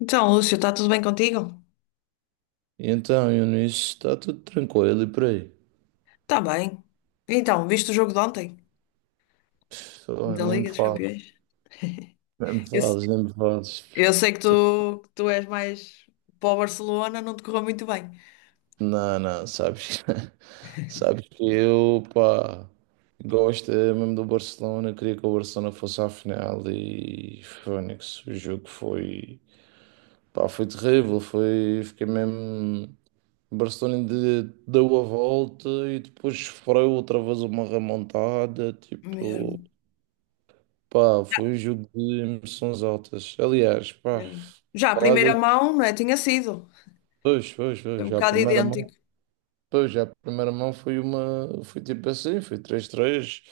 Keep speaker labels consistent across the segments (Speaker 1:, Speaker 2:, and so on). Speaker 1: Então, Lúcio, está tudo bem contigo?
Speaker 2: Então, Eunice, está tudo tranquilo e por aí?
Speaker 1: Está bem. Então, viste o jogo de ontem?
Speaker 2: Pff, oh,
Speaker 1: Da
Speaker 2: nem me
Speaker 1: Liga dos
Speaker 2: fales,
Speaker 1: Campeões?
Speaker 2: nem me
Speaker 1: Eu, se-
Speaker 2: fales, nem me fales.
Speaker 1: eu sei que
Speaker 2: Tô-
Speaker 1: tu, que tu és mais para o Barcelona, não te correu muito bem.
Speaker 2: Não, não, sabes, sabes que eu, pá, gosto mesmo do Barcelona, queria que o Barcelona fosse à final e Fónix, o jogo foi, pá, foi terrível, foi, fiquei mesmo, o deu a volta e depois sofreu outra vez uma remontada,
Speaker 1: Mesmo,
Speaker 2: tipo. Pá, foi um jogo de emoções altas. Aliás, pá,
Speaker 1: mesmo. Já a
Speaker 2: falar
Speaker 1: primeira
Speaker 2: de.
Speaker 1: mão, não é? Tinha sido.
Speaker 2: Pois, pois,
Speaker 1: Foi
Speaker 2: pois,
Speaker 1: um
Speaker 2: já a
Speaker 1: bocado
Speaker 2: primeira mão.
Speaker 1: idêntico.
Speaker 2: Pois, já a primeira mão foi uma. Foi tipo assim, foi três três.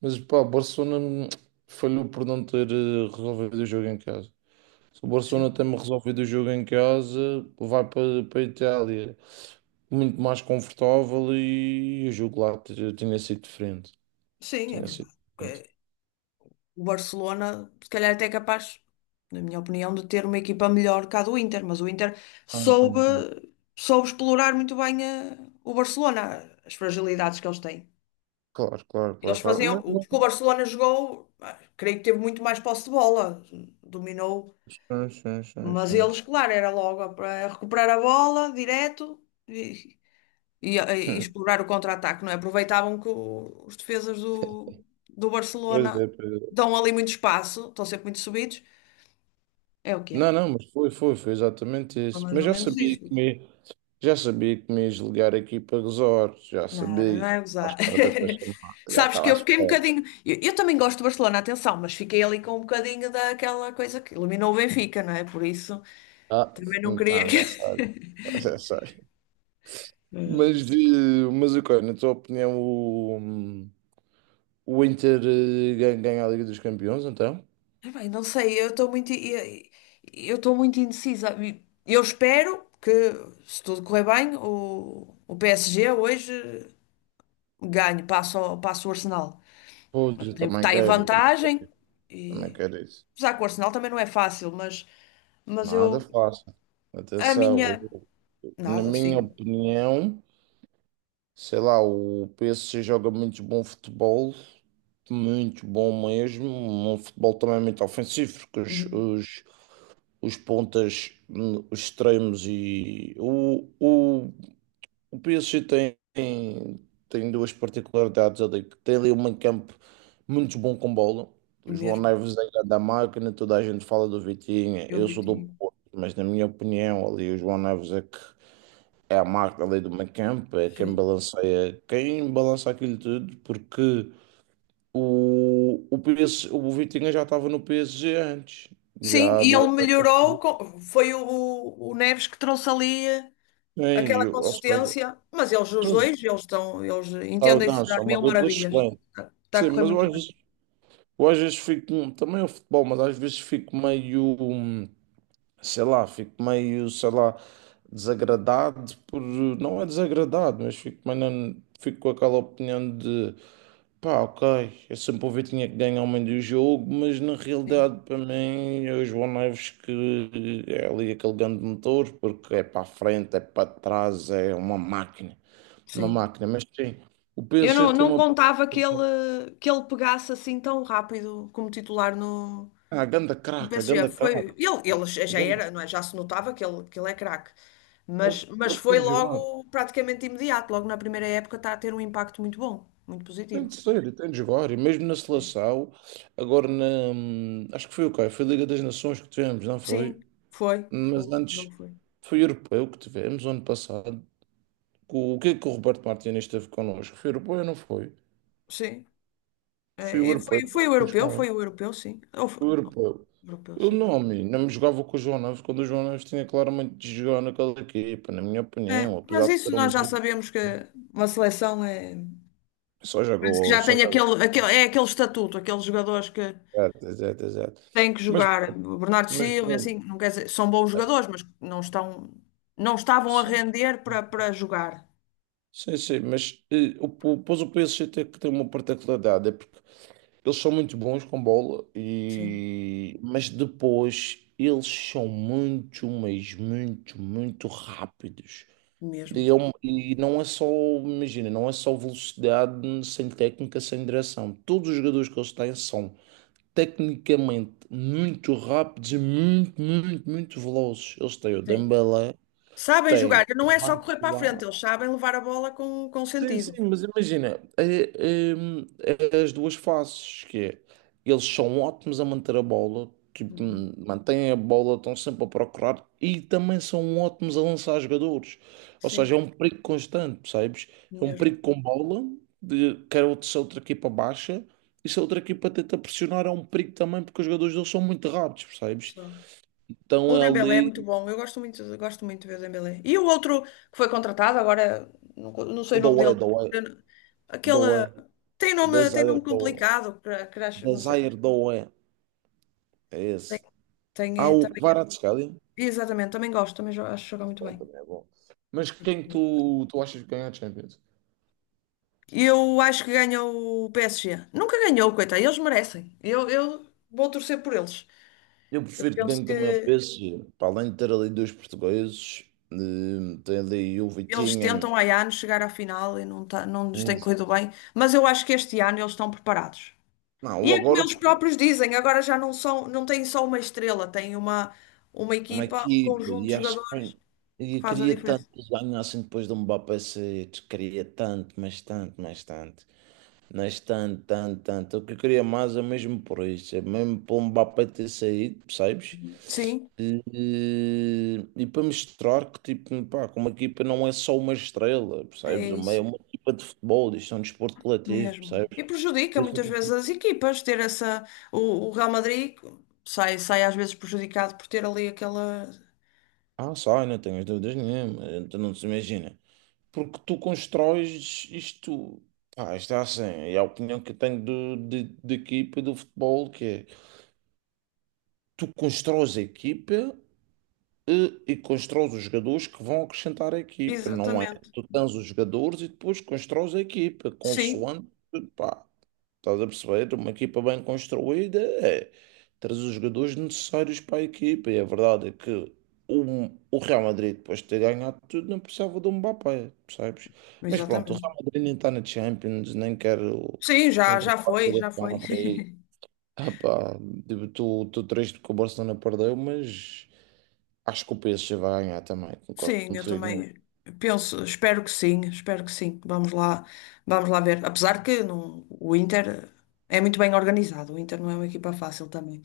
Speaker 2: Mas, pá, o Barcelona falhou por não ter resolvido o jogo em casa. Se o Barcelona
Speaker 1: Sim,
Speaker 2: tem resolvido o jogo em casa, vai para, para a Itália muito mais confortável e o jogo lá tinha sido diferente.
Speaker 1: sim, é
Speaker 2: Tinha sido
Speaker 1: verdade.
Speaker 2: diferente.
Speaker 1: Porque o Barcelona, se calhar, até é capaz, na minha opinião, de ter uma equipa melhor que a do Inter, mas o Inter
Speaker 2: Ah, então,
Speaker 1: soube,
Speaker 2: então.
Speaker 1: soube explorar muito bem o Barcelona, as fragilidades que eles têm.
Speaker 2: Claro, claro, claro,
Speaker 1: Eles
Speaker 2: claro.
Speaker 1: faziam, porque o Barcelona jogou, ah, creio que teve muito mais posse de bola, dominou,
Speaker 2: Sim, sim, sim,
Speaker 1: mas
Speaker 2: sim,
Speaker 1: eles,
Speaker 2: sim.
Speaker 1: claro, era logo para recuperar a bola direto e, e
Speaker 2: Hum.
Speaker 1: explorar o contra-ataque, não é? Aproveitavam que os defesas do
Speaker 2: Pois
Speaker 1: Barcelona
Speaker 2: é, pois é.
Speaker 1: dão ali muito espaço, estão sempre muito subidos, é o que é.
Speaker 2: Não, não, mas foi, foi, foi exatamente
Speaker 1: Foi
Speaker 2: isso.
Speaker 1: mais ou menos isso.
Speaker 2: Já sabia que me ias ligar aqui para resorts, já
Speaker 1: Não,
Speaker 2: sabia,
Speaker 1: não
Speaker 2: já
Speaker 1: é
Speaker 2: estava à
Speaker 1: gozar.
Speaker 2: espera da tua chamada, já
Speaker 1: Sabes
Speaker 2: estava
Speaker 1: que
Speaker 2: à
Speaker 1: eu fiquei um
Speaker 2: espera.
Speaker 1: bocadinho. Eu também gosto do Barcelona, atenção, mas fiquei ali com um bocadinho daquela coisa que eliminou o Benfica, não é? Por isso.
Speaker 2: Ah,
Speaker 1: Também não queria
Speaker 2: então
Speaker 1: que.
Speaker 2: já sabe, já sei.
Speaker 1: Hum.
Speaker 2: Mas, de, mas ok, na tua opinião, o Inter ganha a Liga dos Campeões, então?
Speaker 1: Ah, bem, não sei, eu estou muito indecisa. Eu espero que, se tudo correr bem, o PSG hoje ganhe, passa o Arsenal.
Speaker 2: Pois, eu também
Speaker 1: Está em
Speaker 2: quero, também,
Speaker 1: vantagem,
Speaker 2: também
Speaker 1: e,
Speaker 2: quero isso.
Speaker 1: apesar que o Arsenal também não é fácil, mas
Speaker 2: Nada
Speaker 1: eu,
Speaker 2: fácil.
Speaker 1: a
Speaker 2: Atenção,
Speaker 1: minha,
Speaker 2: eu- na
Speaker 1: nada,
Speaker 2: minha
Speaker 1: sim.
Speaker 2: opinião. Sei lá, o PSG joga muito bom futebol, muito bom mesmo. Um futebol também muito ofensivo, porque
Speaker 1: Uhum.
Speaker 2: os pontas, os extremos e. O PSG tem, tem duas particularidades ali, que tem ali um meio-campo muito bom com bola. O João
Speaker 1: Mesmo,
Speaker 2: Neves é grande da máquina, toda a gente fala do Vitinho,
Speaker 1: eu
Speaker 2: eu
Speaker 1: vi,
Speaker 2: sou do Porto, mas na minha opinião, ali o João Neves é que é a marca ali do Mancamp, é quem
Speaker 1: sim.
Speaker 2: balanceia, quem balança aquilo tudo, porque o Vitinha já estava no PSG antes,
Speaker 1: Sim,
Speaker 2: já
Speaker 1: e ele
Speaker 2: do.
Speaker 1: melhorou, foi o Neves que trouxe ali
Speaker 2: Sim,
Speaker 1: aquela
Speaker 2: eu, ou seja,
Speaker 1: consistência, mas eles, os
Speaker 2: sim,
Speaker 1: dois, eles
Speaker 2: sabe,
Speaker 1: entendem-se
Speaker 2: não,
Speaker 1: a
Speaker 2: são uma
Speaker 1: mil
Speaker 2: dupla
Speaker 1: maravilhas.
Speaker 2: excelente.
Speaker 1: Está a
Speaker 2: Sim,
Speaker 1: correr muito bem.
Speaker 2: eu às vezes fico, também é o futebol, mas às vezes fico meio, sei lá, fico meio, sei lá, desagradado por, não é desagradado, mas fico, meio, fico com aquela opinião de. Pá, ok. Eu sempre ouvi que tinha que ganhar o meio do jogo, mas na
Speaker 1: Sim,
Speaker 2: realidade, para mim, é o João Neves que é ali aquele grande motor, porque é para a frente, é para trás, é uma máquina. Uma
Speaker 1: sim.
Speaker 2: máquina, mas sim, o
Speaker 1: Eu
Speaker 2: PSG
Speaker 1: não,
Speaker 2: tem
Speaker 1: não
Speaker 2: uma.
Speaker 1: contava que ele, pegasse assim tão rápido como titular no,
Speaker 2: Ah, ganda
Speaker 1: no
Speaker 2: craca,
Speaker 1: PSG.
Speaker 2: ganda
Speaker 1: Foi,
Speaker 2: craca.
Speaker 1: ele já
Speaker 2: Ganda.
Speaker 1: era, não é? Já se notava que ele é craque. Mas
Speaker 2: Ele
Speaker 1: foi
Speaker 2: tem de jogar.
Speaker 1: logo, praticamente imediato, logo na primeira época, está a ter um impacto muito bom, muito
Speaker 2: Tem
Speaker 1: positivo.
Speaker 2: de ser, ele tem de jogar. E mesmo na seleção, agora na. Acho que foi o quê? Foi a Liga das Nações que tivemos, não
Speaker 1: Sim,
Speaker 2: foi?
Speaker 1: foi. O
Speaker 2: Mas
Speaker 1: último jogo
Speaker 2: antes
Speaker 1: foi.
Speaker 2: foi o europeu que tivemos ano passado. O que é que o Roberto Martínez esteve connosco? Foi europeu ou não foi?
Speaker 1: Sim.
Speaker 2: Foi o
Speaker 1: E foi,
Speaker 2: europeu,
Speaker 1: foi o
Speaker 2: perdemos
Speaker 1: europeu,
Speaker 2: com ele.
Speaker 1: foi o europeu, sim.
Speaker 2: Foi o europeu.
Speaker 1: Europeu,
Speaker 2: Eu
Speaker 1: sim.
Speaker 2: não, amigo, não me jogava com o João Neves quando o João Neves tinha claramente de jogar naquela equipa, na minha
Speaker 1: É,
Speaker 2: opinião, apesar
Speaker 1: mas
Speaker 2: de
Speaker 1: isso
Speaker 2: ter um
Speaker 1: nós já
Speaker 2: menino,
Speaker 1: sabemos que uma seleção é.
Speaker 2: só
Speaker 1: Parece que
Speaker 2: jogou,
Speaker 1: já
Speaker 2: só
Speaker 1: tem
Speaker 2: jogou.
Speaker 1: aquele, é aquele estatuto, aqueles jogadores que
Speaker 2: Exato, exato, exato.
Speaker 1: têm que
Speaker 2: Mas
Speaker 1: jogar.
Speaker 2: pronto,
Speaker 1: O Bernardo
Speaker 2: mas
Speaker 1: Silva,
Speaker 2: pronto.
Speaker 1: assim, não quer dizer, são bons
Speaker 2: eh,
Speaker 1: jogadores, mas não estavam a
Speaker 2: Sim,
Speaker 1: render para jogar.
Speaker 2: sim, sim, mas pois o PSG tem que ter uma particularidade, é porque eles são muito bons com bola,
Speaker 1: Sim,
Speaker 2: e mas depois eles são muito, mas muito, muito rápidos. E,
Speaker 1: mesmo.
Speaker 2: é um- e não é só, imagina, não é só velocidade sem técnica, sem direção. Todos os jogadores que eles têm são tecnicamente muito rápidos e muito, muito, muito velozes. Eles têm o
Speaker 1: Sim.
Speaker 2: Dembélé,
Speaker 1: Sabem
Speaker 2: têm
Speaker 1: jogar,
Speaker 2: o
Speaker 1: não é só correr para a frente,
Speaker 2: Barcola.
Speaker 1: eles sabem levar a bola com
Speaker 2: Sim, sim,
Speaker 1: sentido.
Speaker 2: mas imagina, é as duas faces, que é, eles são ótimos a manter a bola, tipo,
Speaker 1: Uhum.
Speaker 2: mantêm a bola, estão sempre a procurar, e também são ótimos a lançar jogadores. Ou
Speaker 1: Sim,
Speaker 2: seja, é um perigo constante, percebes? É um
Speaker 1: mesmo.
Speaker 2: perigo com bola, se a outra equipa baixa, e se a outra equipa tenta pressionar, é um perigo também, porque os jogadores deles são muito rápidos, percebes? Então
Speaker 1: O
Speaker 2: é
Speaker 1: Dembélé é
Speaker 2: ali,
Speaker 1: muito bom, eu gosto muito de ver o Dembélé. E o outro que foi contratado, agora não
Speaker 2: o
Speaker 1: sei o nome dele.
Speaker 2: Doué, Doué,
Speaker 1: Eu- Aquele
Speaker 2: Doué,
Speaker 1: tem
Speaker 2: o
Speaker 1: nome, tem
Speaker 2: Desire
Speaker 1: nome
Speaker 2: Doué,
Speaker 1: complicado, crash, não sei o quê.
Speaker 2: Desire Doué, é
Speaker 1: Tem,
Speaker 2: esse.
Speaker 1: tem,
Speaker 2: Há
Speaker 1: eh,
Speaker 2: o
Speaker 1: também,
Speaker 2: Kvaratskhelia.
Speaker 1: exatamente, também gosto, também acho que joga muito
Speaker 2: Bom,
Speaker 1: bem.
Speaker 2: também é bom. Mas quem tu, tu achas que ganha a Champions?
Speaker 1: Eu acho que ganha o PSG. Nunca ganhou, coitado, eles merecem. Eu vou torcer por eles.
Speaker 2: Eu
Speaker 1: Eu
Speaker 2: prefiro que
Speaker 1: penso
Speaker 2: ganhe também o
Speaker 1: que
Speaker 2: PSG. Para além de ter ali dois portugueses, tem ali o
Speaker 1: eles
Speaker 2: Vitinha.
Speaker 1: tentam há anos chegar à final e não, tá, não nos
Speaker 2: eh,
Speaker 1: tem corrido bem, mas eu acho que este ano eles estão preparados.
Speaker 2: Não,
Speaker 1: E
Speaker 2: o
Speaker 1: é como
Speaker 2: agora
Speaker 1: eles próprios dizem, agora já não são, não têm só uma estrela, têm uma
Speaker 2: uma
Speaker 1: equipa, um
Speaker 2: equipa
Speaker 1: conjunto
Speaker 2: e
Speaker 1: de
Speaker 2: acho que
Speaker 1: jogadores
Speaker 2: bem,
Speaker 1: que
Speaker 2: e
Speaker 1: faz a
Speaker 2: queria tanto
Speaker 1: diferença.
Speaker 2: que eles ganhassem depois do Mbappé sair. Queria tanto, mas tanto, mas tanto. Mas tanto, tanto, tanto. O que eu queria mais é mesmo por isso. É mesmo pelo Mbappé ter saído, percebes?
Speaker 1: Sim,
Speaker 2: E para mostrar que, tipo, pá, que uma equipa não é só uma estrela, percebes?
Speaker 1: é
Speaker 2: Uma, é
Speaker 1: isso
Speaker 2: uma equipa de futebol, isto é um desporto coletivo,
Speaker 1: mesmo.
Speaker 2: percebes?
Speaker 1: E prejudica
Speaker 2: Deixa.
Speaker 1: muitas vezes as equipas ter essa. O, o Real Madrid sai às vezes prejudicado por ter ali aquela.
Speaker 2: Ah, sai, não tenho dúvidas nenhuma, então não se imagina. Porque tu constróis isto, pá, isto é assim, é a opinião que eu tenho de equipa do futebol, que é, tu constróis a equipa e constróis os jogadores que vão acrescentar a equipa, não é?
Speaker 1: Exatamente.
Speaker 2: Tu tens os jogadores e depois constróis a equipa,
Speaker 1: Sim,
Speaker 2: consoante, pá. Estás a perceber? Uma equipa bem construída é trazer os jogadores necessários para a equipa. E a verdade é que o Real Madrid, depois de ter ganhado tudo, não precisava de um Mbappé, percebes? Mas pronto, o
Speaker 1: exatamente.
Speaker 2: Real Madrid nem está na Champions, nem quero
Speaker 1: Sim, já,
Speaker 2: muito
Speaker 1: já
Speaker 2: falar
Speaker 1: foi,
Speaker 2: do
Speaker 1: já
Speaker 2: Real
Speaker 1: foi.
Speaker 2: Madrid. Ah pá, tipo, estou triste que o Barcelona perdeu, mas acho que o PSG vai ganhar também, concordo
Speaker 1: Sim, eu
Speaker 2: contigo.
Speaker 1: também penso, espero que sim, espero que sim. Vamos lá ver. Apesar que não, o Inter é muito bem organizado, o Inter não é uma equipa fácil também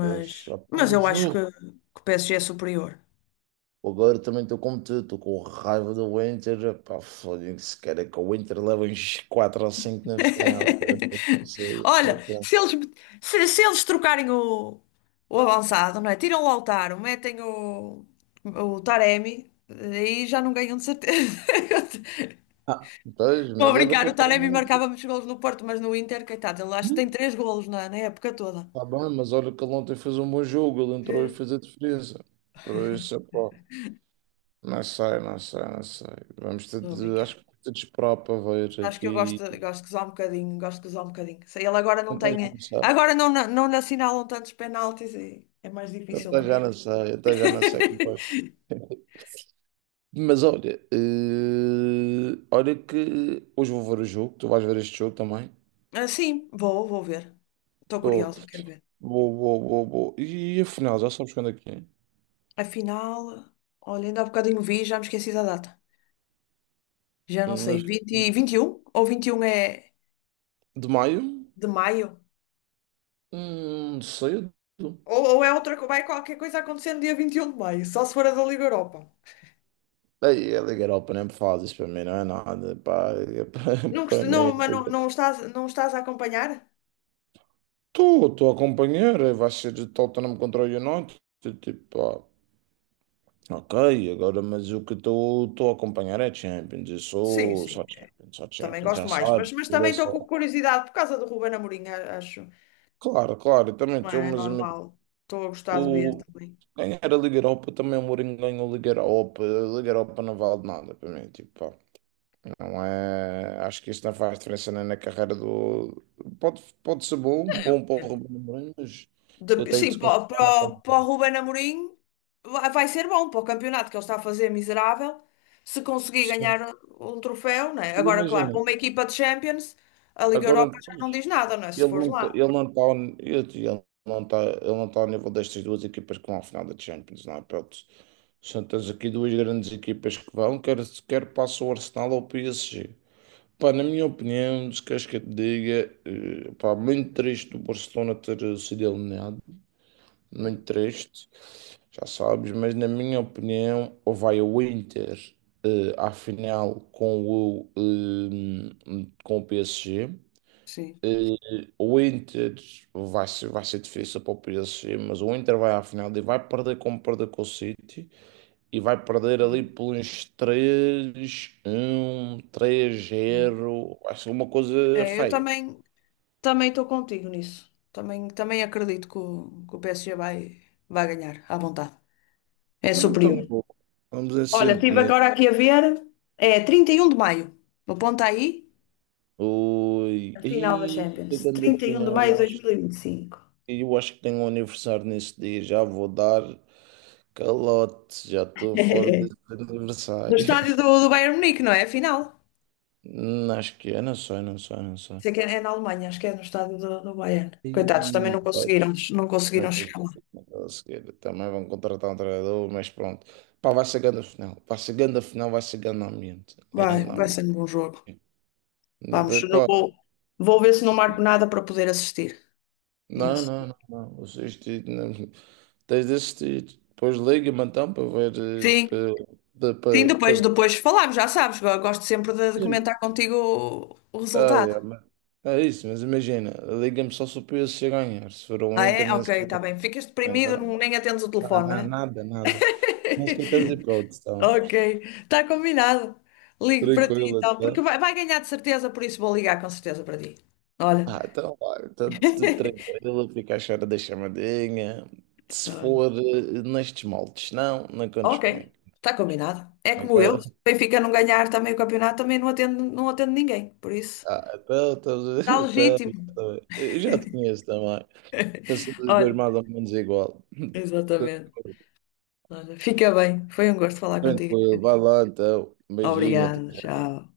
Speaker 2: Mas, ah pá,
Speaker 1: mas eu
Speaker 2: mas
Speaker 1: acho
Speaker 2: o
Speaker 1: que o, PSG É superior.
Speaker 2: Agora também estou como tu, estou com raiva do Inter. Pá, foda-se, cara, que o Inter leva uns 4 ou 5 na final. Eu não sei, mas,
Speaker 1: Olha,
Speaker 2: pronto.
Speaker 1: se eles, se eles trocarem o avançado, não é? Tiram o Lautaro, metem o Taremi, aí já não ganham de certeza.
Speaker 2: Ah, pois,
Speaker 1: Estou a
Speaker 2: mas olha que
Speaker 1: brincar,
Speaker 2: eu
Speaker 1: o
Speaker 2: estou
Speaker 1: Taremi
Speaker 2: muito.
Speaker 1: marcava muitos golos no Porto, mas no Inter, coitado, ele acho que tem três golos na época toda.
Speaker 2: Está bem, mas olha que ele ontem fez um bom jogo, ele
Speaker 1: Vê?
Speaker 2: entrou e fez a diferença. Por isso, pá, não sei, não sei, não sei. Vamos ter
Speaker 1: Estou a
Speaker 2: de,
Speaker 1: brincar.
Speaker 2: acho que vamos ter de esperar para ver
Speaker 1: Acho que eu gosto,
Speaker 2: aqui.
Speaker 1: gosto de usar um bocadinho, gosto de usar um bocadinho. Se ele agora não
Speaker 2: Até já
Speaker 1: tem.
Speaker 2: não sei,
Speaker 1: Agora não, não lhe assinalam tantos penaltis e é mais difícil para ele.
Speaker 2: até já não sei como vai. Mas olha, olha que hoje vou ver o jogo, tu vais ver este jogo também.
Speaker 1: Ah, sim, vou ver. Estou
Speaker 2: Vou,
Speaker 1: curiosa, quero ver.
Speaker 2: vou. E afinal, já sabes quando é que é?
Speaker 1: Afinal, olha, ainda há bocadinho vi, já me esqueci da data. Já não
Speaker 2: Na-
Speaker 1: sei, 21 ou 21 é
Speaker 2: De maio?
Speaker 1: de maio?
Speaker 2: Cedo.
Speaker 1: Ou é outra, vai qualquer coisa acontecendo dia 21 de maio, só se for a da Liga Europa.
Speaker 2: Ei, a Liga Europa nem me faz isso para mim, não é nada. Pá, é para,
Speaker 1: Não,
Speaker 2: para
Speaker 1: não,
Speaker 2: mim.
Speaker 1: mas não, não estás a acompanhar?
Speaker 2: Estou, estou a acompanhar, vai ser de Tottenham contra o United. Tipo, ah, ok, agora, mas o que estou a acompanhar é Champions. Eu
Speaker 1: Sim,
Speaker 2: sou
Speaker 1: sim.
Speaker 2: só
Speaker 1: Também
Speaker 2: Champions,
Speaker 1: gosto
Speaker 2: já
Speaker 1: mais, mas,
Speaker 2: sabes.
Speaker 1: mas também estou com curiosidade por causa do Ruben Amorim, acho.
Speaker 2: Claro, claro, eu também
Speaker 1: Não
Speaker 2: sou,
Speaker 1: é
Speaker 2: mas amigo,
Speaker 1: normal. Estou a gostar de ver
Speaker 2: o
Speaker 1: também.
Speaker 2: ganhar a Liga Europa, também o Mourinho ganhou a Liga Europa não vale nada para mim, tipo, pá, não é, acho que isso não faz diferença nem na carreira do, pode, pode ser bom,
Speaker 1: É,
Speaker 2: bom para
Speaker 1: é
Speaker 2: o
Speaker 1: co-
Speaker 2: Ruben Amorim, mas eu tenho de
Speaker 1: sim,
Speaker 2: se
Speaker 1: para,
Speaker 2: concentrar na
Speaker 1: para,
Speaker 2: frente.
Speaker 1: para o Ruben Amorim vai ser bom para o campeonato que ele está a fazer miserável. Se conseguir
Speaker 2: Sim,
Speaker 1: ganhar um troféu, não é? Agora, claro,
Speaker 2: imagina,
Speaker 1: para uma equipa de Champions, a Liga
Speaker 2: agora.
Speaker 1: Europa já não diz nada, não é? Se
Speaker 2: Ele
Speaker 1: fores
Speaker 2: não está,
Speaker 1: lá.
Speaker 2: ele não está, ele não está, ele não está ao nível destas duas equipas que vão à final da Champions, não é? Pronto, tens aqui duas grandes equipas que vão, quer, quer passa o Arsenal ou o PSG. Pá, na minha opinião, se queres que eu te diga, pá, muito triste o Barcelona ter sido eliminado, muito triste, já sabes, mas na minha opinião, ou vai o Inter à final com com o PSG.
Speaker 1: Sim,
Speaker 2: O Inter vai ser difícil para o PSG, mas o Inter vai à final e vai perder como perdeu com o City e vai perder ali
Speaker 1: sim.
Speaker 2: por uns 3-1,
Speaker 1: Bom.
Speaker 2: 3-0. Vai ser uma coisa
Speaker 1: É, eu
Speaker 2: feia.
Speaker 1: também estou contigo nisso. Também, também acredito que o PSG vai, vai ganhar à vontade. É
Speaker 2: Ah, então,
Speaker 1: superior.
Speaker 2: bom, vamos
Speaker 1: Olha,
Speaker 2: assim,
Speaker 1: estive
Speaker 2: né?
Speaker 1: agora aqui a ver. É 31 de maio. Aponta aí
Speaker 2: Ui,
Speaker 1: a final da
Speaker 2: e
Speaker 1: Champions.
Speaker 2: chegando à
Speaker 1: trinta e um de
Speaker 2: final,
Speaker 1: maio de dois mil e e vinte e cinco
Speaker 2: eu acho que tenho um aniversário nesse dia. Já vou dar calote, já estou fora desse
Speaker 1: No
Speaker 2: aniversário.
Speaker 1: estádio do Bayern Munique, não é? A final.
Speaker 2: Não, acho que é, não sei, não sei, não sei.
Speaker 1: Sei que é na Alemanha, acho que é no estádio do Bayern. Coitados, também
Speaker 2: E,
Speaker 1: não
Speaker 2: olha,
Speaker 1: conseguiram, não
Speaker 2: não
Speaker 1: conseguiram
Speaker 2: tens-
Speaker 1: chegar lá.
Speaker 2: não tens. Também vão contratar um treinador, mas pronto. Pá, vai chegando a final. Vai chegando a final, vai chegando ao ambiente. É,
Speaker 1: Vai,
Speaker 2: no
Speaker 1: vai
Speaker 2: ambiente.
Speaker 1: ser um bom jogo.
Speaker 2: Vai,
Speaker 1: Vamos, eu não
Speaker 2: pá.
Speaker 1: vou, vou ver se não marco nada para poder assistir
Speaker 2: Não,
Speaker 1: nesse
Speaker 2: não,
Speaker 1: dia.
Speaker 2: não, não. Tens de assistir. Depois liga-me então para veres.
Speaker 1: Sim,
Speaker 2: Para,
Speaker 1: sim,
Speaker 2: para,
Speaker 1: depois,
Speaker 2: para.
Speaker 1: depois falamos, já sabes, eu gosto sempre de comentar contigo o
Speaker 2: Ah,
Speaker 1: resultado.
Speaker 2: é, é isso, mas imagina. Liga-me só se o PSG ganhar. Se for o
Speaker 1: Ah,
Speaker 2: Inter,
Speaker 1: é?
Speaker 2: nesse.
Speaker 1: Ok, está bem. Ficas deprimido,
Speaker 2: Não,
Speaker 1: nem atendes o telefone, não
Speaker 2: não,
Speaker 1: é?
Speaker 2: nada, nada. Mas que tens hipótese, tá?
Speaker 1: Ok, está combinado. Ligo para ti
Speaker 2: Tranquilo,
Speaker 1: então, porque
Speaker 2: então.
Speaker 1: vai ganhar de certeza, por isso vou ligar com certeza para ti. Olha.
Speaker 2: Ah, então, olha, está tudo tranquilo, fica à espera da chamadinha. Se
Speaker 1: Olha.
Speaker 2: for nestes moldes, não, não contes
Speaker 1: Ok,
Speaker 2: comigo.
Speaker 1: está combinado. É como eu.
Speaker 2: Ok?
Speaker 1: Se o Benfica não ganhar também o campeonato, também não atendo ninguém, por isso.
Speaker 2: Ah, então, então,
Speaker 1: Está
Speaker 2: então,
Speaker 1: legítimo.
Speaker 2: então, eu já te conheço também. Pensamos os dois
Speaker 1: Olha,
Speaker 2: mais ou menos igual.
Speaker 1: exatamente. Olha, fica bem. Foi um gosto falar contigo.
Speaker 2: Tranquilo, vai lá então. Beijinho, até
Speaker 1: Obrigada, tchau.